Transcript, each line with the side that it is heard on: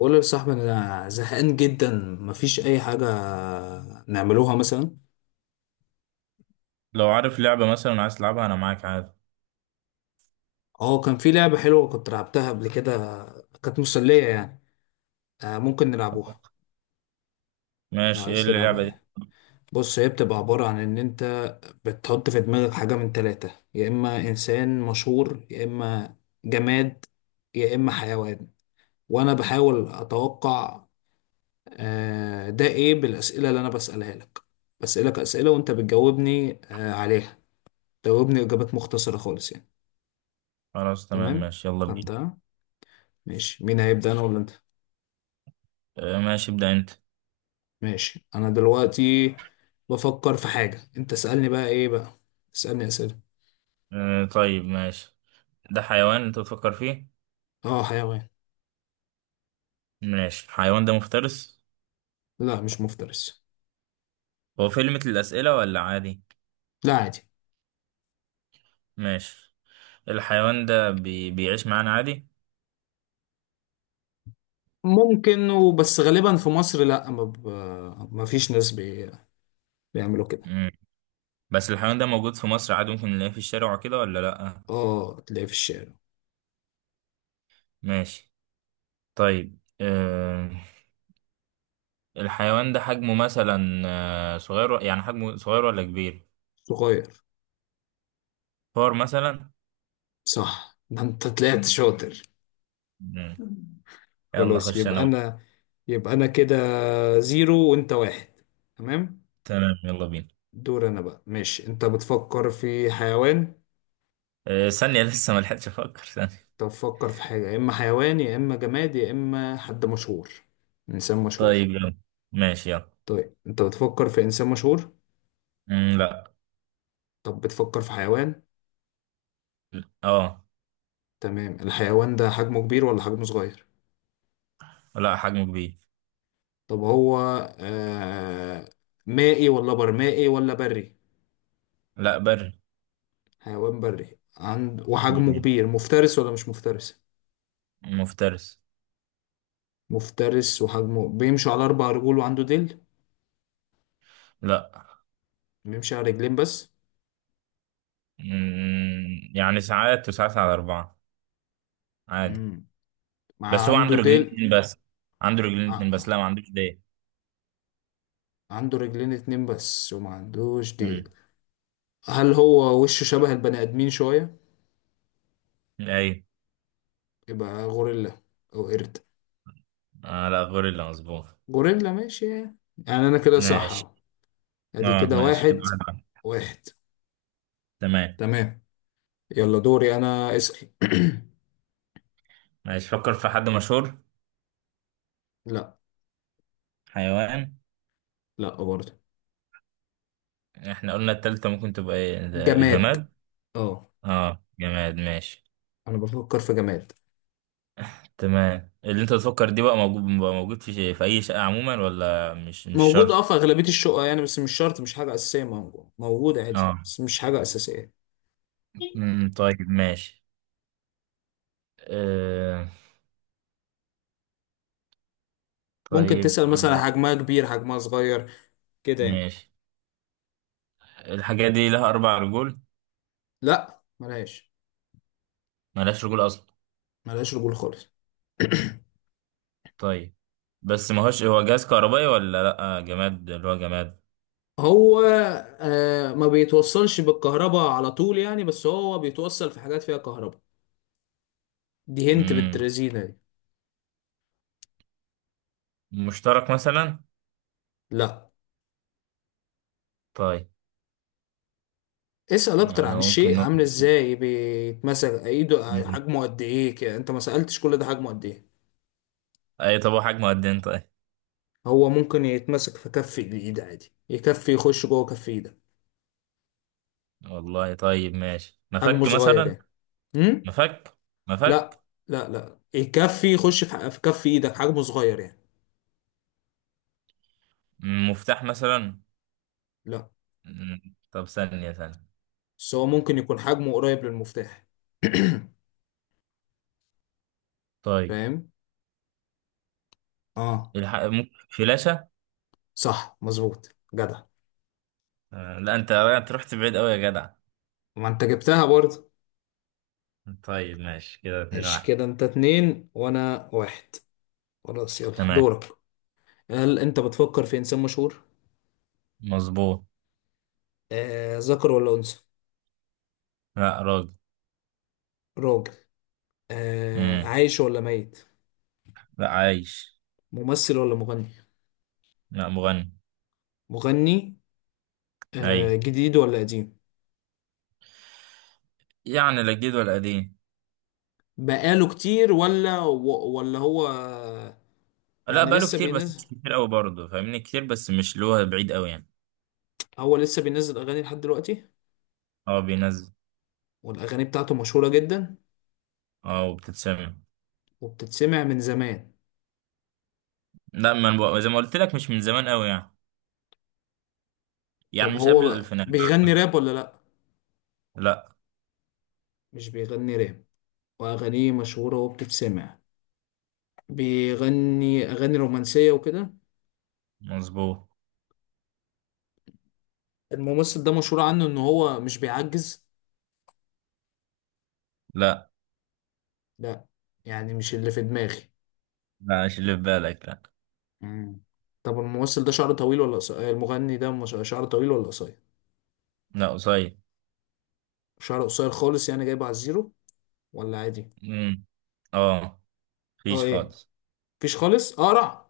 left: قول لي يا صاحبي انا زهقان جدا، مفيش اي حاجه نعملوها مثلا.
right: لو عارف لعبة مثلا عايز تلعبها أنا معاك عادي.
left: اه كان في لعبه حلوه كنت لعبتها قبل كده، كانت مسليه يعني. ممكن
right: طب
left: نلعبوها لو
right: ماشي، إيه
left: عايز تلعبها
right: اللعبة دي؟
left: يعني. بص هي بتبقى عباره عن ان انت بتحط في دماغك حاجه من ثلاثه، يا اما انسان مشهور، يا اما جماد، يا اما حيوان، وانا بحاول اتوقع. ده ايه؟ بالاسئله اللي انا بسالها لك، بسالك اسئله وانت بتجاوبني عليها، تجاوبني اجابات مختصره خالص يعني.
right: خلاص تمام
left: تمام،
right: ماشي يلا بينا.
left: فهمتها. ماشي، مين هيبدأ، انا ولا انت؟
right: آه، ماشي ابدأ أنت.
left: ماشي، انا دلوقتي بفكر في حاجة، انت اسألني بقى، ايه بقى، اسألني اسئلة.
right: آه، طيب ماشي. ده حيوان أنت بتفكر فيه؟
left: اه حيوان.
right: ماشي، الحيوان ده مفترس؟
left: لا مش مفترس.
right: هو في ليميت للأسئلة ولا عادي؟
left: لا عادي.
right: ماشي. الحيوان ده بيعيش معانا عادي؟
left: ممكن، وبس غالبا في مصر لا، ما فيش ناس بيعملوا كده.
right: مم. بس الحيوان ده موجود في مصر عادي، ممكن نلاقيه في الشارع وكده ولا لأ؟
left: اه تلاقيه في الشارع.
right: ماشي. طيب الحيوان ده حجمه مثلا صغير، يعني حجمه صغير ولا كبير؟
left: صغير.
right: فار مثلا؟
left: صح، ده انت طلعت شاطر.
right: يلا
left: خلاص
right: خش انا
left: يبقى
right: بقى.
left: انا يبقى انا كده زيرو وانت واحد. تمام.
right: تمام يلا بينا.
left: دور انا بقى. ماشي، انت بتفكر في حيوان؟
right: أه ثانية لسه ما لحقتش افكر ثانية.
left: طب فكر في حاجة، يا إما حيوان يا إما جماد يا إما حد مشهور، إنسان مشهور.
right: طيب يلا. ماشي يلا.
left: طيب أنت بتفكر في إنسان مشهور؟
right: مم، لا.
left: طب بتفكر في حيوان؟
right: اه.
left: تمام، الحيوان ده حجمه كبير ولا حجمه صغير؟
right: لا حجمه كبير.
left: طب هو آه مائي ولا برمائي ولا بري؟
right: لا بري.
left: حيوان بري عند وحجمه
right: مم.
left: كبير، مفترس ولا مش مفترس؟
right: مفترس.
left: مفترس وحجمه بيمشي على أربع رجول وعنده ديل؟
right: لا.
left: بيمشي على رجلين بس؟
right: مم. يعني ساعات وساعات على أربعة عادي.
left: امم مع
right: بس هو عنده
left: عنده
right: رجلين
left: ديل؟
right: اتنين بس. عنده رجلين اتنين
left: ع-
right: بس، لا ما عندوش ديل.
left: عنده رجلين اتنين بس وما عندوش ديل؟
right: مم.
left: هل هو وشه شبه البني آدمين شوية؟
right: ايوه.
left: يبقى غوريلا أو قرد.
right: آه لا، غوريلا مظبوط.
left: غوريلا، ماشي يعني. يعني أنا كده صح
right: ماشي.
left: أهو. أدي
right: اه
left: كده
right: ماشي كده
left: واحد
right: 1-1.
left: واحد.
right: تمام.
left: تمام. يلا دوري أنا اسأل.
right: ماشي، فكر في حد مشهور.
left: لا.
right: حيوان.
left: لا برضه.
right: احنا قلنا التالتة ممكن تبقى ايه، ده
left: جماد،
right: جماد.
left: اه.
right: اه جماد ماشي.
left: أنا بفكر في جماد.
right: تمام، اللي انت تفكر دي بقى موجود في اي شقة عموما، ولا مش
left: موجود اه
right: شرط؟
left: في أغلبية الشقق يعني، بس مش شرط، مش حاجة أساسية. موجود موجود عادي
right: اه.
left: بس مش حاجة أساسية.
right: طيب ماشي. آه
left: ممكن
right: طيب،
left: تسأل
right: آه
left: مثلا
right: لا.
left: حجمها كبير حجمها صغير كده يعني.
right: ماشي. الحاجة دي لها اربع رجول؟
left: لا ملهاش.
right: ملهاش رجول اصلا؟
left: ملهاش رجول خالص.
right: طيب. بس ما هوش، هو جهاز كهربائي ولا لا، جماد اللي هو جماد؟
left: هو ما بيتوصلش بالكهرباء على طول يعني، بس هو بيتوصل في حاجات فيها كهرباء. دي هنت
right: امم
left: بالترزينة دي.
right: مشترك مثلا؟
left: لا.
right: طيب.
left: اسأل اكتر
right: يعني
left: عن
right: ممكن
left: الشيء عامل
right: نقول.
left: ازاي، بيتمسك ايده،
right: مم.
left: حجمه قد ايه كده. انت ما سألتش كل ده، حجمه قد ايه.
right: اي، طب هو حجمه قد ايه طيب؟
left: هو ممكن يتمسك في كف الايد عادي، يكفي يخش جوه كف ايدك،
right: والله طيب ماشي، مفك
left: حجمه صغير
right: مثلا؟
left: يعني. امم
right: مفك. مفك.
left: لا. لا يكفي يخش في في كف ايدك، حجمه صغير يعني.
right: مفتاح مثلا؟
left: لا.
right: طب ثانية ثانية.
left: بس هو ممكن يكون حجمه قريب للمفتاح.
right: طيب
left: فاهم؟ اه.
right: ممكن فلاشة؟
left: صح، مظبوط جدع.
right: آه، لا انت رحت بعيد قوي يا جدع.
left: ما انت جبتها برضه.
right: طيب ماشي كده اتنين
left: ماشي
right: واحد
left: كده، انت اتنين وانا واحد. خلاص يلا
right: تمام.
left: دورك. هل انت بتفكر في انسان مشهور؟
right: مظبوط.
left: ذكر ولا انثى؟
right: لا راجل.
left: راجل.
right: مم.
left: عايش ولا ميت؟
right: لا عايش.
left: ممثل ولا مغني؟
right: لا مغني.
left: مغني.
right: اي.
left: جديد ولا قديم؟
right: يعني لا جديد ولا قديم.
left: بقاله كتير ولا هو
right: لا
left: يعني
right: بقاله
left: لسه
right: كتير بس
left: بينزل؟
right: مش كتير قوي برضه، فاهمني كتير بس مش اللي هو بعيد قوي يعني.
left: هو لسه بينزل اغاني لحد دلوقتي؟
right: اه بينزل.
left: والاغاني بتاعته مشهورة جدا
right: اه وبتتسمع.
left: وبتتسمع من زمان؟
right: لا، ما أنا زي ما قلت لك، مش من زمان قوي يعني. يعني
left: طب
right: مش قبل
left: هو
right: الألفينات.
left: بيغني راب ولا لا؟
right: لا.
left: مش بيغني راب وأغانيه مشهورة وبتتسمع، بيغني أغاني رومانسية وكده.
right: مظبوط.
left: الممثل ده مشهور عنه إن هو مش بيعجز؟
right: لا.
left: لا، يعني مش اللي في دماغي.
right: لا مش اللي في بالك، لا.
left: مم. طب الممثل ده شعره طويل ولا قصير؟ المغني ده مش شعره طويل ولا قصير؟
right: لا قصير.
left: شعره قصير خالص يعني جايبه على الزيرو، ولا عادي؟
right: امم اه.
left: اه
right: مفيش
left: ايه؟
right: خالص.
left: مفيش خالص، اقرع؟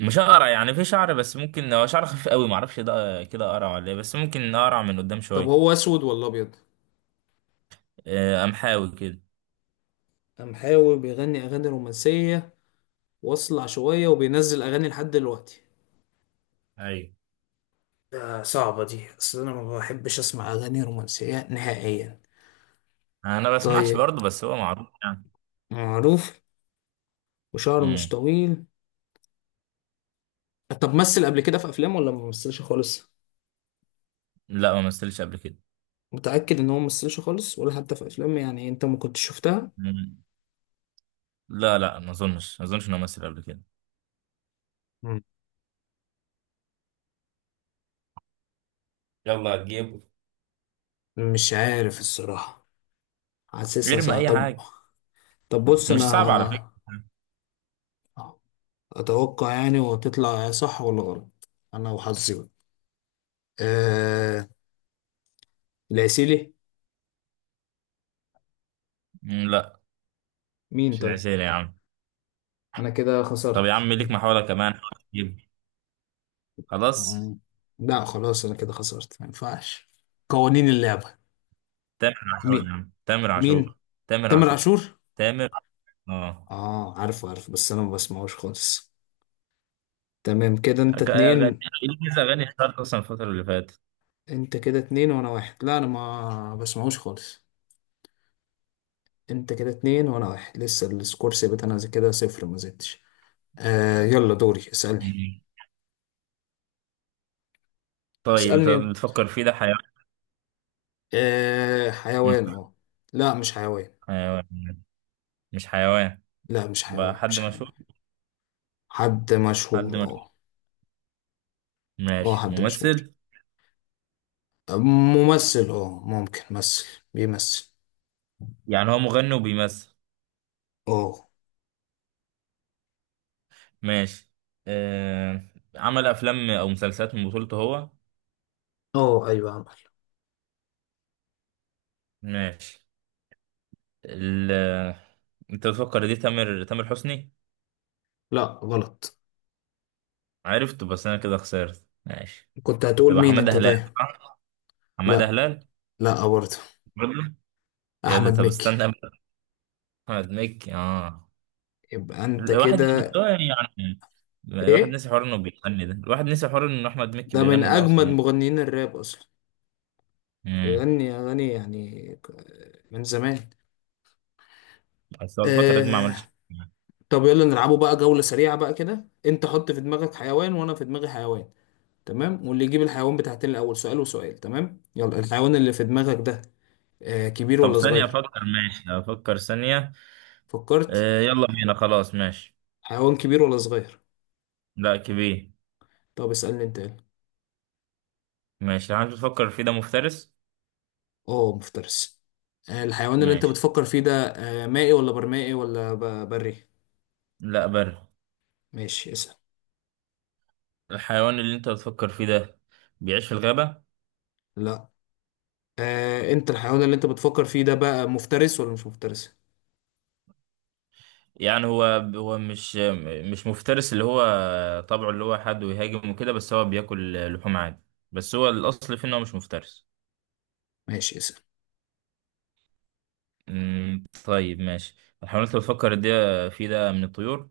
right: مش اقرع، يعني في شعر بس ممكن هو شعر خفيف قوي، معرفش ده كده اقرع ولا ايه، بس ممكن اقرع من قدام
left: طب
right: شويه.
left: هو اسود ولا ابيض؟
right: آه، قمحاوي كده.
left: قام حاول، بيغني اغاني رومانسيه واصلع شويه وبينزل اغاني لحد دلوقتي.
right: ايوه.
left: ده صعبة دي، أصل أنا ما بحبش أسمع أغاني رومانسية نهائيا.
right: انا بسمعش
left: طيب،
right: برضه بس هو معروف يعني.
left: معروف وشعره مش
right: امم
left: طويل. طب مثل قبل كده في أفلام ولا ما مثلش خالص؟
right: لا ما مثلش قبل كده.
left: متأكد إن هو ما مثلش خالص، ولا حتى في أفلام يعني أنت ما كنتش شفتها؟
right: مم. لا لا، ما اظنش ما اظنش انه مثل قبل كده.
left: مم.
right: يلا جيبه.
left: مش عارف الصراحة، حاسسها
right: ارمي
left: صعب.
right: اي
left: طب
right: حاجه.
left: طب بص
right: مش صعب على فكره.
left: أنا أتوقع يعني، وتطلع صح ولا غلط أنا وحظي بقى. أه... العسيلي.
right: مم، لا.
left: مين
right: مش
left: طيب؟
right: العسير يا عم.
left: أنا كده
right: طب يا
left: خسرت.
right: عم ليك محاولة كمان، حاول تجيب. خلاص.
left: مم. لا خلاص انا كده خسرت، ما ينفعش، قوانين اللعبة.
right: تامر عاشور
left: مين؟
right: يا عم، تامر عاشور.
left: مين؟
right: تامر
left: تامر
right: عاشور.
left: عاشور.
right: تامر. اه.
left: اه عارفه عارفه، بس انا ما بسمعوش خالص. تمام كده انت
right: أغاني
left: اتنين.
right: إليسا، أغاني اشتهرت أصلا الفترة اللي فاتت.
left: انت كده اتنين وانا واحد، لا انا ما بسمعوش خالص. انت كده اتنين وانا واحد، لسه السكور ثابت، انا زي كده صفر، ما زدتش. يلا دوري اسألني.
right: مم. طيب أنت
left: اسألني يلا.
right: بتفكر فيه ده حيوان؟ مش
left: حيوان؟ اه لا مش حيوان.
right: حيوان. مش حيوان.
left: لا مش
right: بقى
left: حيوان
right: حد
left: مش حيوان.
right: مشهور؟
left: حد مشهور،
right: حد مشهور.
left: اه. اه
right: ماشي
left: حد مشهور.
right: ممثل.
left: ممثل، اه ممكن ممثل، بيمثل.
right: يعني هو مغني وبيمثل.
left: اه.
right: ماشي. آه... عمل أفلام أو مسلسلات من بطولته هو.
left: اه ايوه عمل.
right: ماشي. ال... أنت بتفكر دي، تامر حسني.
left: لا غلط.
right: عرفت بس انا كده خسرت ماشي.
left: كنت هتقول
right: يبقى
left: مين
right: حماده
left: انت
right: هلال،
left: طيب؟
right: صح؟ حماده
left: لا.
right: هلال.
left: لا برضه.
right: برضه؟ ايه ده،
left: احمد
right: طب
left: مكي.
right: استنى بقى. احمد مكي اه.
left: يبقى انت
right: الواحد
left: كده.
right: بس هو يعني، الواحد
left: ايه
right: نسي حوار انه بيغني ده، الواحد نسي حوار انه احمد مكي
left: ده، من
right: بيغني ده
left: اجمد
right: اصلا.
left: مغنيين الراب اصلا،
right: امم
left: بيغني اغاني يعني من زمان.
right: بس هو الفتره دي ما عملش
left: آه...
right: حاجة.
left: طب يلا نلعبوا بقى جولة سريعة، بقى كده انت حط في دماغك حيوان وانا في دماغي حيوان. تمام، واللي يجيب الحيوان بتاعتين الاول، سؤال وسؤال، تمام. يلا، الحيوان اللي في دماغك ده كبير
right: طب
left: ولا
right: ثانيه
left: صغير؟
right: افكر، ماشي افكر ثانيه.
left: فكرت؟
right: آه يلا بينا خلاص ماشي.
left: حيوان كبير ولا صغير؟
right: لا كبير.
left: طب اسألني انت يلا.
right: ماشي، الحيوان اللي بتفكر فيه ده مفترس؟
left: اه مفترس. الحيوان اللي انت
right: ماشي.
left: بتفكر فيه ده مائي ولا برمائي ولا بري؟
right: لا بر.
left: ماشي اسأل.
right: الحيوان اللي انت بتفكر فيه ده بيعيش في الغابه؟
left: لا. انت الحيوان اللي انت بتفكر فيه ده بقى مفترس ولا مش مفترس؟
right: يعني هو مش مفترس اللي هو، طبعه اللي هو حد ويهاجم وكده بس هو بياكل لحوم عادي، بس هو الأصل فيه إن هو مش مفترس.
left: ماشي اسأل.
right: طيب ماشي. الحيوانات اللي بتفكر دي فيه ده من الطيور؟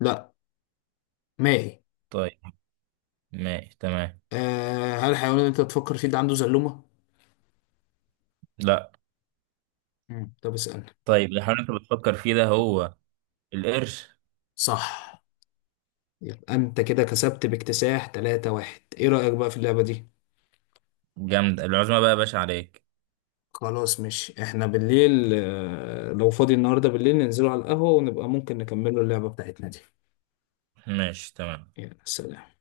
left: لا مائي.
right: طيب. ماشي تمام.
left: هل الحيوان اللي انت بتفكر فيه ده عنده زلومة؟
right: لا.
left: مم. طب اسألني.
right: طيب الحيوانات اللي بتفكر فيه ده، هو القرش.
left: صح. يبقى انت كده كسبت باكتساح 3 واحد. ايه رأيك بقى في اللعبة دي؟
right: جامد العزمة بقى يا باشا عليك.
left: خلاص، مش احنا بالليل، لو فاضي النهارده بالليل ننزلوا على القهوة ونبقى ممكن نكملوا اللعبة بتاعتنا دي.
right: ماشي تمام.
left: يلا سلام.